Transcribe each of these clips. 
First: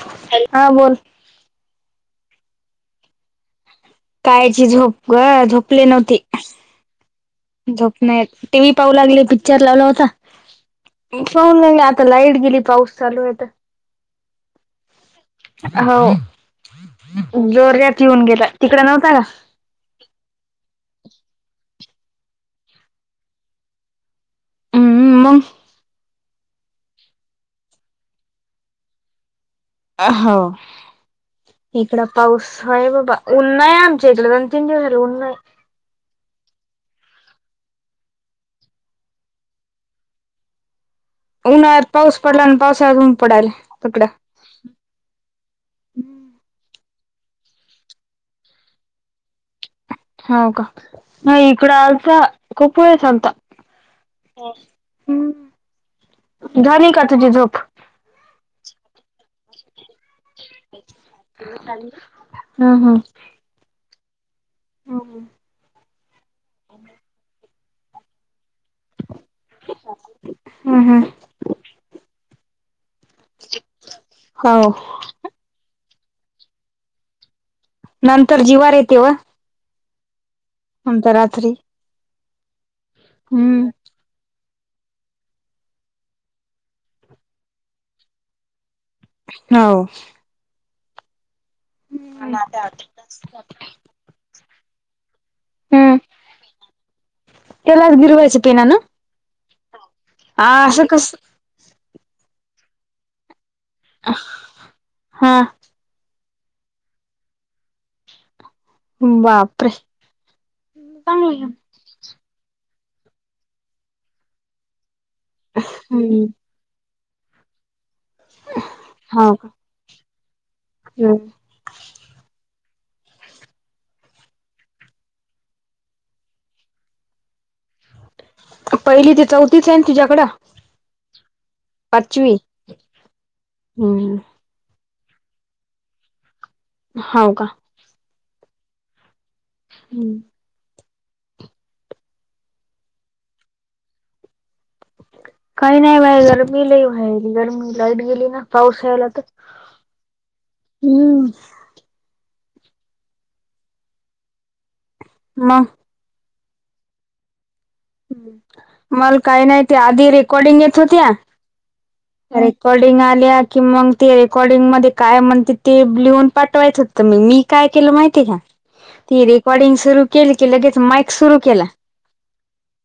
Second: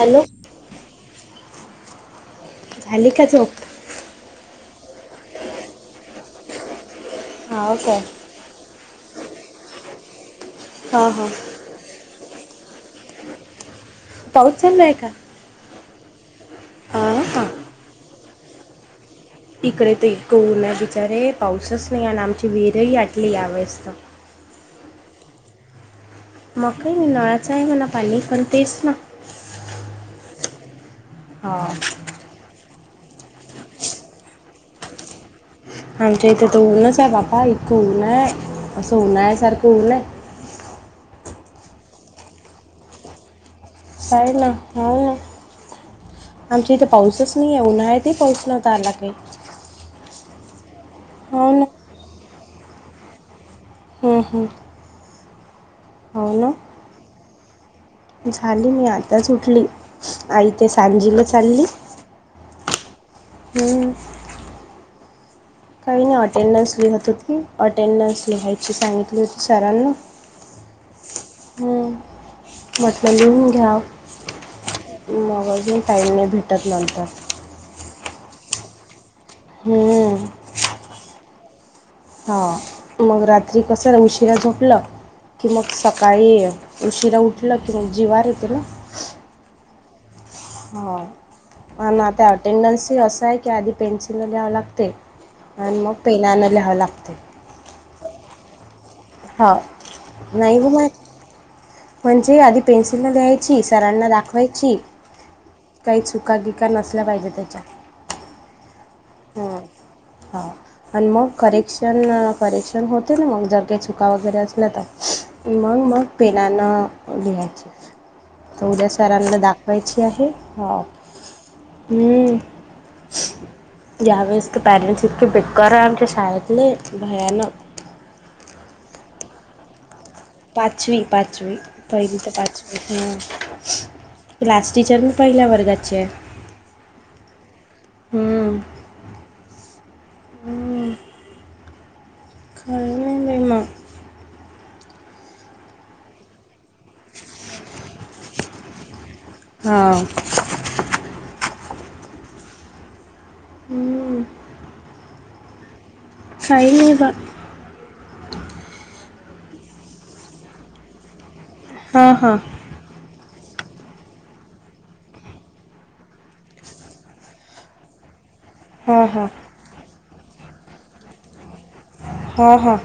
Hello. हा बोल. झाली का झोप? कायची झोप ग. झोपली नव्हती. हा झोप काय नाही येत. टी व्ही पाहू लागले. पिक्चर लावला होता. हा हा पाहू लागले. आता लाईट गेली. पाऊस चालू आहे तर. पाऊस चालूय का? हा. हा हा जोरात येऊन गेला. तिकड नव्हता का? इकडे ते इतका ऊन आहे बिचारे. पाऊसच नाही आला आणि आमची विहिर ही आटली यावेेळेस तर. हू हू मग. मग काही नाही. नळाच आहे म्हणा पाणी पण तेच ना. आ. हो. हा इकड पाऊस आहे बाबा. उन्हाळा आहे आमच्या इकड. दोन- तीन दिवस झाले ऊन आहे. आमच्या इथे तर ऊनच आहे बाबा. इतकं ऊन आहे. असं उन्हाळ्या सारखं ऊन हाय. उन्हाळ्यात पाऊस पडला आणि पावसाळ्यात ऊन पडायल इकडं. काय ना. हो ना. आमच्या इथे पाऊसच नाही आहे. उन्हाळ्यातही पाऊस नव्हता आला काही. हो का. हो नाही ना इकड आलता. खूप वेळेस आलता. हं, हं. हो ना हम्. झाली का तुझी झोप. झाली. मी आताच उठली आई ते सांजीला चालली. हम हम. हुं. हो. काही नाही अटेंडन्स लिहत होती, अटेंडन्स लिहायची सांगितली होती सरांनी. हम हम म्हटलं लिहून घ्याव, हो मग आजून टाईम नाही भेटत नंतर. नंतर जीवार येते व हम्म आमचं रात्री हा, मग रात्री हम्म कस उशिरा झोपलं की मग सकाळी उशिरा उठलं की मग जिवार येत ना हाव हो, पण आता अटेंडन्सही असं आहे की आधी पेन्सिलनं ल्याव लागतंय आणि मग पेनानं ल्याव्ह लागतंय त्येलाच गिरवायच पेनानं हा, नाही ग कस [unintelligible] म्हणजे आधी पेन्सिलन ल्याय ची सरांना दाखवायची, हा काही चुका-बिका नसल्या पाहिजे त्येच्यात ह बापरे! हां आणि मग करेक हम्म क्षण, करेक्षण होते ना मग जर का चुका वगैरे असल्या तर मग मग पेनानं लिहायचं तर उद्या हाव सरांना का दाखवायची आहे, हो हम्म हम्म या वेळेस पेरेंट्स इतका पिटकर हाय शाळेतले भयानक पहिली ते चौथीच हाय न तिच्याकडं? पाचवी, पाचवी पहिली तर पाचवी हम्म हम्म क्लास टीचर मी पहिल्या वर्गाची हाय. हाव का हम्म. हम्म हम्म. [unintelligible] काही नाही बाई गरमी लई व्हायली गरमी लाईट गेली ना पाऊस यायला तर [unintelligible] हम्म हम्म ना काही नाही ब मला काही नाही ते, आधी रेकॉर्डिंग येत होत्या हां हां रेकॉर्डिंग आल्या कि मग ते रेकॉर्डिंग मध्ये काय म्हणते ते लिहून पाठवायत होते तर मग मी काय केलं माहितीय का? हां ती हां रेकॉर्डिंग सुरु केली की लगेच माइक सुरू केला. हा हा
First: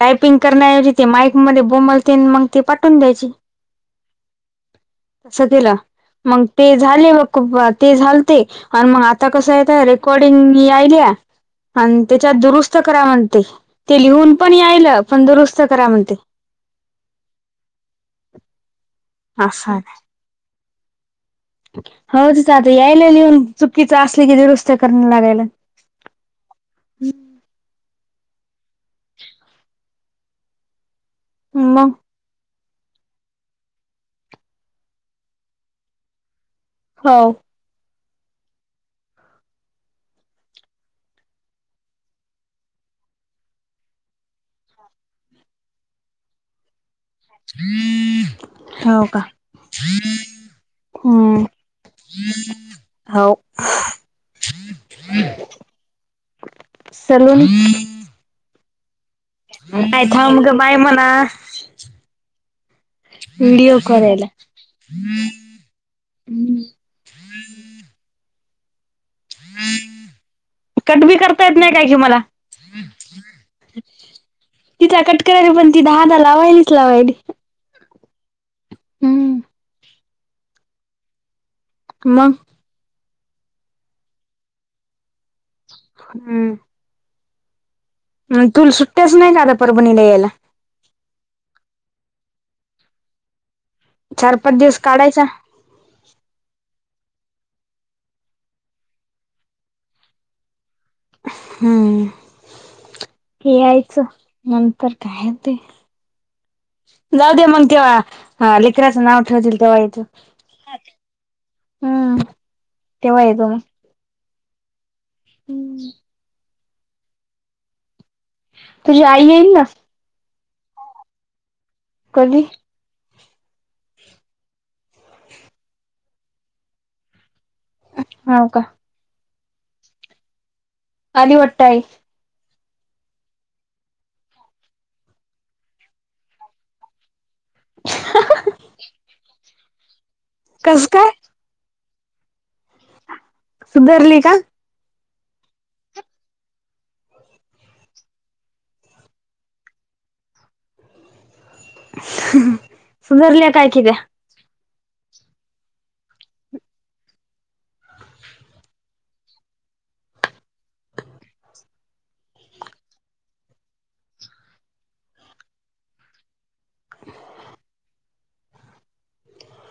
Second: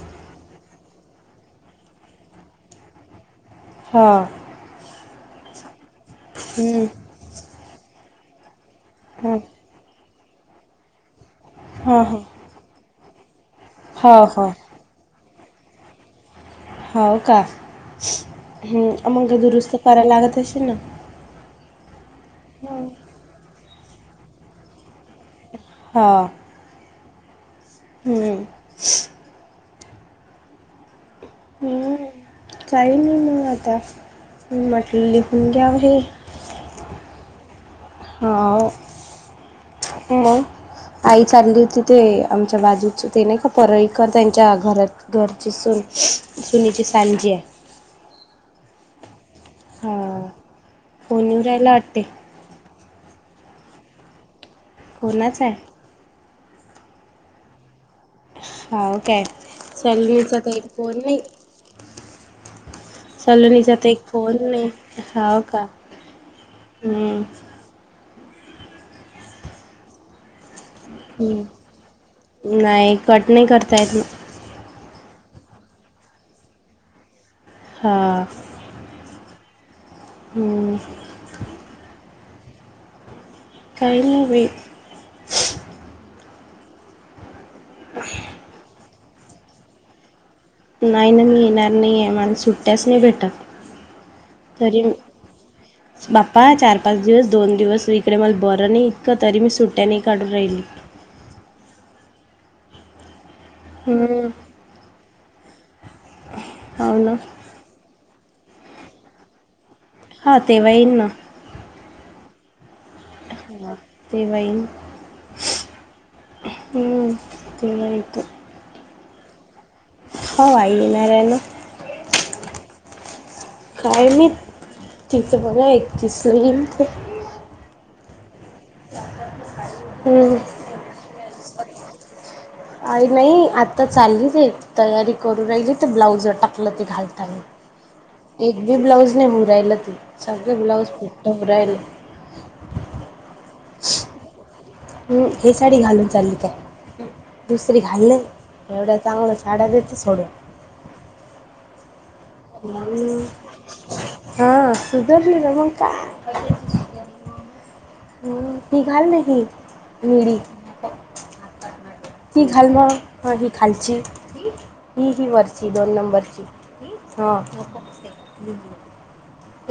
टायपिंग करण्याऐवजी ते माईक मध्ये बोमलते मग ती पाठवून द्यायची. हा तस तिला, मंग ते हं, झाले बघ [unintelligible] ते झाल ते आणि मग आता हां कसं आहेेत रेकॉर्डिंग यायलिया आणि हां त्याच्यात दुरुस्त करा म्हणते. ते हां लिहून हां पण यायल, पण दुरुस्त करा म्हणते. हाव का, हम् मंग दुरुस्त करायला लागत अशील ना? हाव तिथं आता यायलय लिहून, चुकीच असले कि दुरुस्त करण लागायला हां हम्म म हं. काही नाही म आता, म्हटलं लिहून घ्याव हे. हो! हाव मंग. आई चालली होती ते आमच्या बाजूचं ते नाही का परळीकर त्यांच्या घरात घरची सुन, सुनीची सांजी आहे. हो का. हां फोन येऊ हूं! राहिला वाटते हाव कोणाचा आहे सलून. हा ओ काय नाही सालू इचा थांब ग काय बाय फोन म्हणा नही. सालूनीचा व्हिडिओ आता एक करायला. फोन नही, हावं का हूं. कट बी करता येत हम्म नाही काय कि मला. नाही कट नाही करता येत ना तिचा कटकरू राहिले पण ती दहा दा लावायलीच लावायली. हा! हूं! हूं! म! काही नही बई. हू! हू तुल सुट्ट्याच नही का आता परभणीला यायला? नाही ना मी येणार नाही आहे, माला सुट्ट्याच नाही भेटतां. चार पाच दिवस काढायचा. [inaudible] बाप्पा चार पाच दिवस दोन दिवस इकडे मला बरं नाही इतकं, तरी मी सुट्ट्या नही काढू राहिली. हू यायचं हम्म नंतर काय होतंय. हाव ना जाऊ दे मग तेव्हा हं लेकराचं नाव ठेवतील तेव्हा ये. हा तेव्हा येईन ना हं! तेव्हा येईल. [unintelligible] हू तेव्हा येतो. तुझी आई येईल ना? हो आई येणार आहे ना. कधी? काय नी तिच बरंय एकतीस ला येईल ती. हाव का? हू! आली वाटत आई. आई नही आता चाललीच ये तयारी करू राहिली त ब्लाउजं टाकलं ते घालतानी. [unintelligible] एक बी ब्लाऊज नही हु राहील ते सगळे ब्लाउज कस काय फिट्ट हू राहीले. सुधरली का? हू हे साडी घालून चाली काय? दुसरी घाल न एवढ्या चांगल्या साड्या देती सोडून. सुधरल्या काय कि त्यां. हा सुधरली ना मंग का. हू ही घाल ना ही निडी. ती घाल म हं ही खालची, ही ही वरची दोन नंबरची. हां. [unintelligible]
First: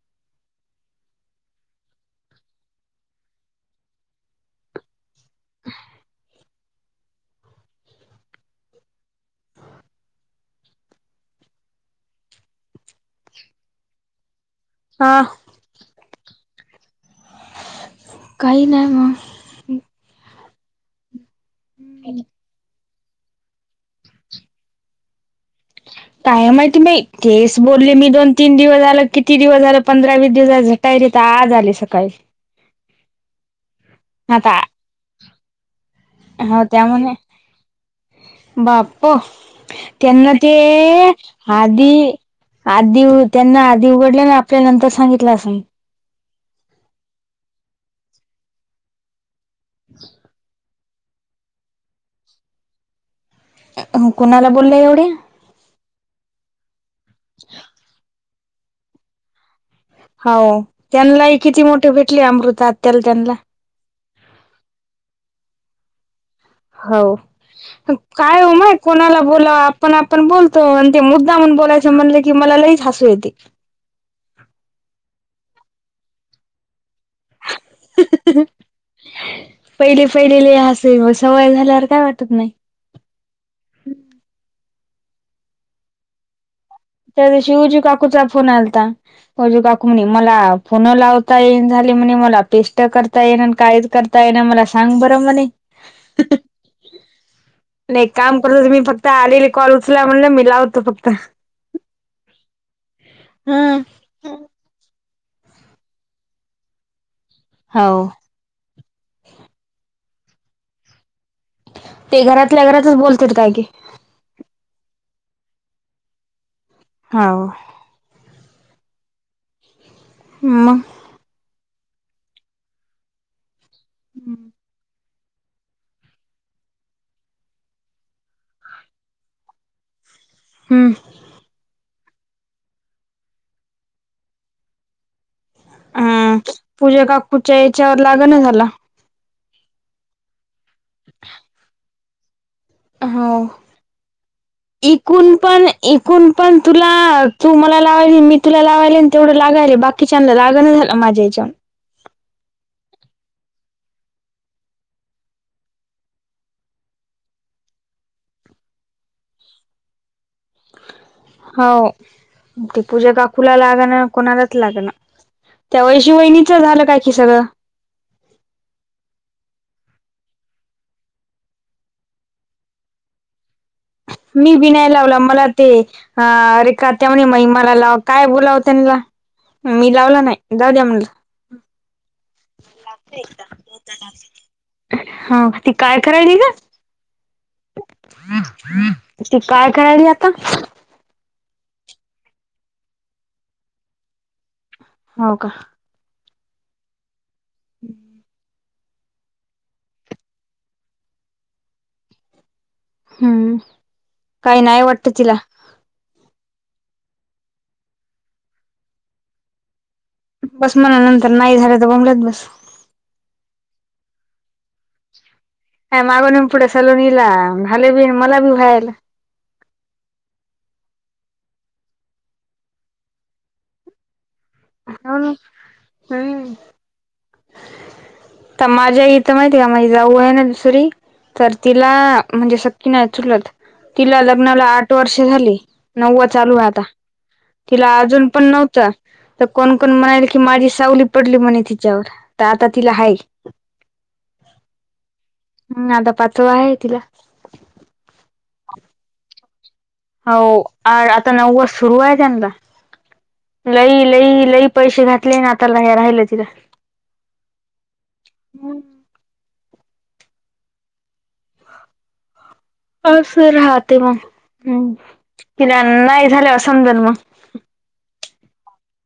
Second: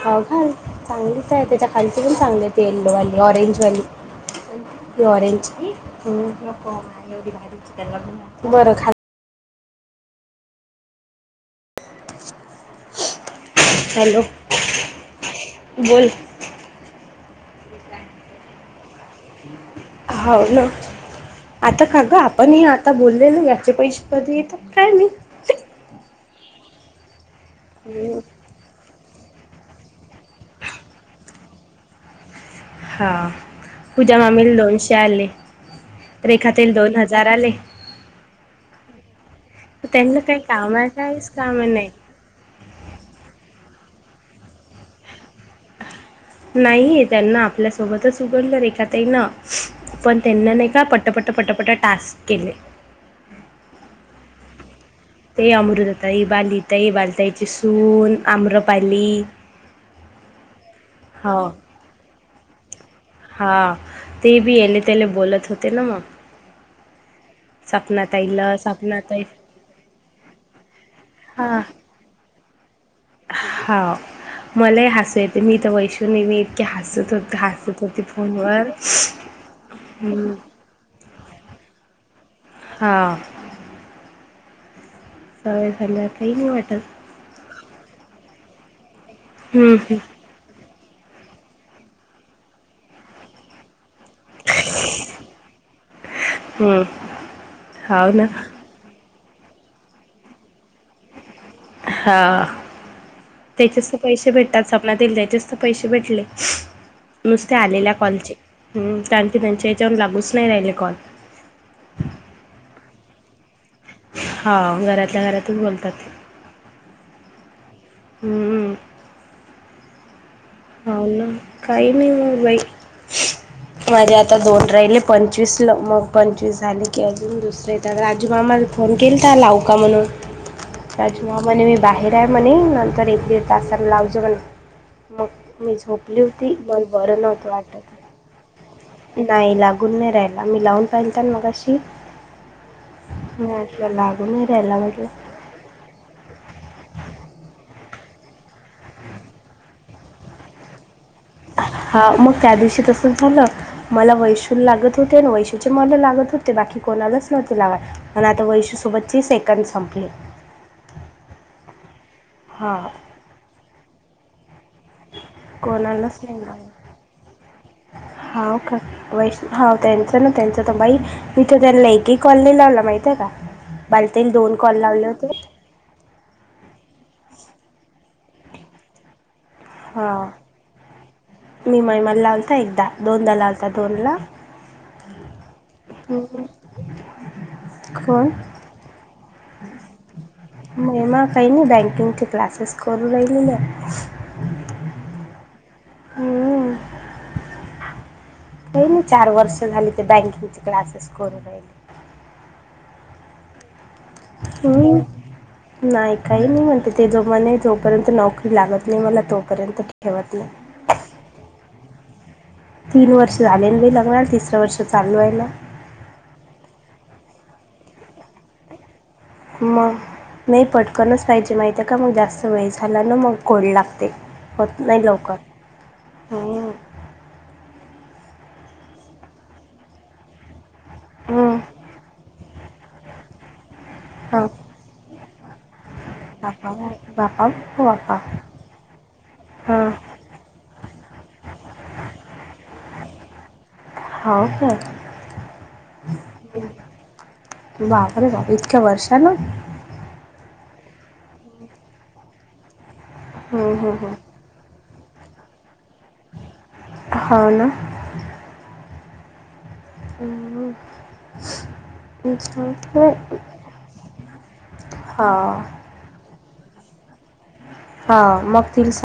चांगलीच आहे त्याच्या खालची पण चांगली आहे ते येलो वाली ऑरेंज वाली तो ऑरेंज हम्म नको मला एवढी भारी [unintelligible] बर खाल हॅलो. हा. बोल. काही नाही मग. हॅलो, आता काल ग आप पण हे आता बोलले ना याचे पैसे कधीे येतात काय माहित. काय माहिती बाई तेच बोलले मी दोन तीन दिवस झालं किती दिवस झालं पंधरा वीस दिवस झाले झटाय र तर आज आले सकाळी. हा. पूजा मामीला आता दोनशे आले, रेखाताईल दोन हजार आले. बाप्पो! त्यांना काही ते काम आहे काहीच काम नाही आधी आधी त्यांना आधी उघडल्या ना, आपल्या नंतर सांगितलं असंल. नाहीेय. त्यांना आपल्या सोबतच उघडलं रेखाताईंना, पण त्यांना नाही का पटापट पटापटा टास्क केले. अ हं कुणाला बोलल्या एवढ्या? ते अमृता ताई, बाली ताई, बाली ताईची सून, आम्रपाली हौ. हो त्यांनालाही किती मोठे भेटले, अमृता आत्याला त्यांना हा, ते बी याले, त्याले बोलत होते ना मग. हौ, सपना काय ओ ताईला माय सपना कोणाला ताई बोलावं आप पण आपण बोलतो, आणि ते मुद्दामूण हा बोलायचं म्हणलं कि मला लईच हसू येते. हौ, मलाही हसू येते. मी तर वैशू नी मी इतके हसत होत हसत होती फोनवर पहिले हम्म पहिले लई हसू येवं, सवय झाल्यावर काय वाटत नाही. हां. सवय झाल्यावर काही नाही वाटत. त्या दिवशी, उजू काकूचा फोन आलता. उजू हम्म काकू हम्म म्हणे मला फोन लावता येईन झाले म्हणे मला, पेष्ट करता येईन आणि कायच कर ताई ना मला, सांग बरं म्हणे, हम्म, हाव एक ना काम करूनच मी फक त आलेले कॉल उचला म्हणलं, मी लावतो फक्त. हा, हं त्येच्या स पैसे भेटतात सपना ताईला त्याचेच तर पैसे भेटले, नुसते हो आलेल्या कॉलचे. हम्म त्यांचे त्यांच्या हेच्यावर लागूच नाही राहिले कॉल. ते घरातल्या घरातच बोलतेत काय की. हां घरातल्या घरातच बोलतात ते. हौ. हम्म हम्म म. हावू न काही नाही मग बाई, माझे आता दोन राहिले. पंचवीस ल मग पंचवीस झाले की, अजून दुसरें येतात. राजूमामाला फोन केलता, लावू का म्हणून. [inaudible] हम्म. राजुमामा म्हणे, मी बाहेर आहे म्हणे, नंतर एक दीड तासाला लावजो म्हणे. मग, मी अ झोपली होती. मल पूजा बरं नव्हतं काकूच्या वाटत. याच्यावर लागना झाला. नाही, लागून नाही राहिला, मी लावून पाहिलतं न मघाशी. हो. मी म्हटलं, लागून नाही राहिला म्हटलं. एकून पण तुला, तू मला लावायली मी तुला लावायले. तेवढं लागायलं. बाकी बाकीच्यांना लागणं झालं, माझ्या हेच्यावून. हा. मग त्या दिवशी तसंच झालं. मला वैशुला लागत होते, आणि वैशूचे मला लागत होते. बाकी कोणालाच नव्हते लागत. आणि आता, वैशु सोबतची सेकंद संपले. हाव. हा ती पूजा काकूला लाग ना, कुणालाच लाग ना. त्या वैशू वहिनीचं झालं काय की सगळं? हाऊ का! वैशु हा. त्यांचं ना त्यांचं तर बाई, मी तर त्यांना एकही कॉल नाही लावला. माहित आहे का? बाली ताईने दोन मी बी कॉल नाही लावले लावला होते. [unintelligible] मी हा लावला नाही. जावू द्या म्हणलं. मी महिमाला लाव फक्त एकदा, लागते दोनदा एकदा लावलता बहुदा दोनला. लागते हो ती काय करायली का [unintelligible] ती काय करायली आता? महिमा ताईनं, बँंकिंगचे क्लासेस करून राहिली ना! हो का! [unintelligible] [unintelligible] तीन, चार वर्ष झाली. ते बँकिंगचे क्लासेस करून राहिले. हम्म! काही नाही वाटत तिला [unintelligible] नाही, काही नाही म्हणते, ते जो म्हणे, जोपर्यंत नोकरी लागत नाही मला तोपर्यंत ठेवत नाही [unintelligible] नंतर नाही झालं तर, बोंबलत बसं. तीन वर्ष झाले लग्नाला, तिसरं वर्ष चालू आहे ना! अ मागून पुढे सलोनीला झाले बी, मला बी व्हायला. मग! नाही, पटकनच प्यायची माहितेय का, मग जास्त वेळ झाला ना मग कडू लागते. होत नाही हो ना लवकर. हम्म! तर माझ्या इथं माहिती आहे का, माझी जाऊ आहे ना दुसरी तर हम्म. तिला म्हणजे सक्की नाही, चुलत तिला हां लग्नाला आठ वर्ष झाली नववं चालू आहे बापा आता, बापा तिला बापा अजून पण नव्हतं तर कोण, कोण हां म्हणालं की, माझी सावली पडली म्हणे तिच्यावर तर आता तिला हाय हो का हम्म आता पाचवा आहे तिला [unintelligible] बाप रे, बाप इतक्या वर्षा न हो, आता नववं सुरू आहे त्यांणला, हम्म, हम्म, लई, हम्म. लई, लई पैसे घातले ना आता लय राहिलं तिला हो ना! [unintelligible] [unintelligible] असं राहते मग, हं की, नाही झाल्याव समजेल मग हा मग त [unintelligible]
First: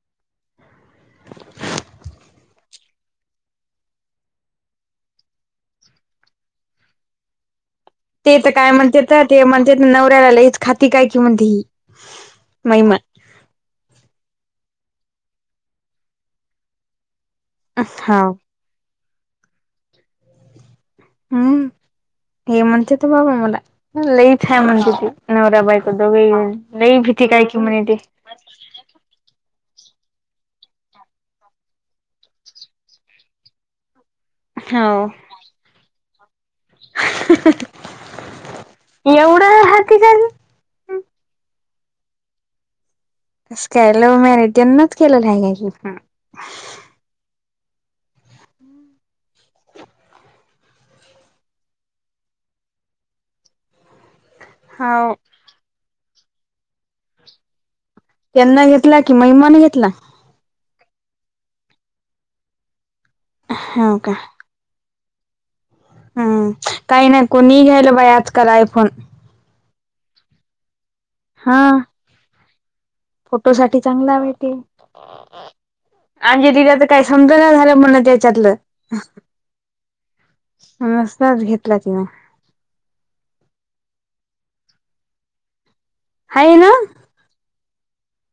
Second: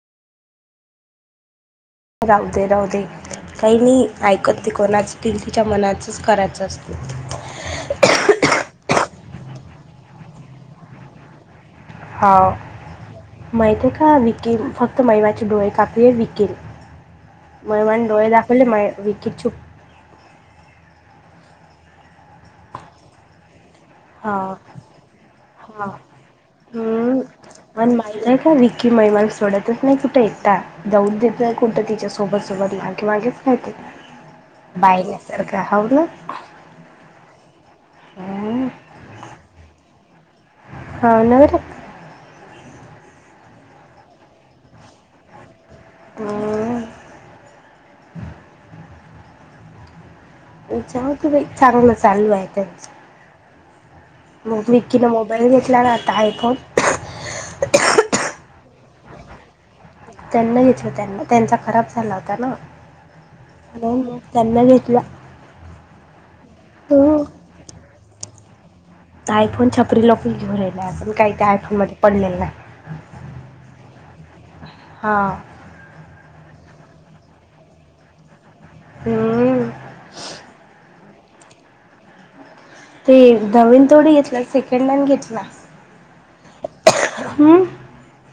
राहूदे राहूदे काही मी ऐकत ती कोणाची तिल तिच्या मनाचंच करायचं असतं ते तर काय म्हणते तर ते म्हणतेत नवऱ्याला लईच खाती काय की म्हणते ही हा महिमा माहित आहे का विकी फक्त महिमाचे डोळे कापले आहे विकी महिमाने डोळे हाव दाखवले विकी चूप हम्म हे म्हणतेेत बाबा मला हा लई छान म्हणतेती नवरा हा बायको दोघे ही जण लई भीती काय की म्हनेती नाही का विकी महिमाला सोडतच नाही कुठे एकटा जाऊचं देत नाही कुठं तिच्या सोबत सोबत मागे मागेच राहते. हाव बायल्यासारखं हव ना एवढा हाती [unintelligible] हा नाही रं असं काय लव्ह मॅरीजनंच केलेलं हाय काय कि हा जाऊदे बाई चागलं चालू हाय त्यांचं मग विकीनं हाव मोबाईल घेतला ना आता आयफोन त्यांना घेतला कि महिमानं घेतला. त्यांना घेतला त्यांना त्यांचा खराब झाला होता ना हाव का त्यांना घेतला. हम्म काही हं. नाही कोणी घ्यायला बाई आजकाल आयफोन आयफोन छपरी लोकं घेऊ राहिले आपण काही ते हा आयफोन मध्ये पडलेलो नाय फोटो साठी चांगला हाय बाई ते हा अंजलीला तर काही समज ना झालं म्हणं त्याच्यातलं हम्म. नसताच घेतला तिने ते नवीन थोडी घेतला सेकंड हँड घेतला. हाय ना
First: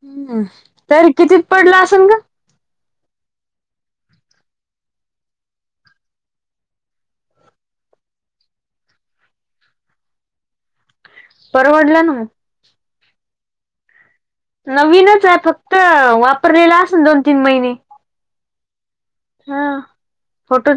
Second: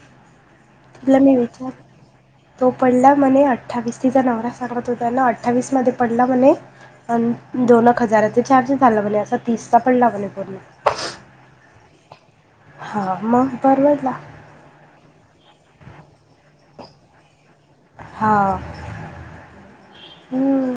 हम्म तर तिला मी कितीत विचार पडला असेल ग तो पडला म्हणे अठ्ठावीस तिचा नवरा सांगत होता ना अठ्ठावीस मध्ये पडला म्हणे अन दोन एक हजाराचा चार्ज झाला म्हणे असा तीसचा पण लागला पूर्ण परवडलं ना हा मग परवडला. नवीनच हाय फक्त वापरलेला असन दोन-तीन महिने हां हा हं. फोटोची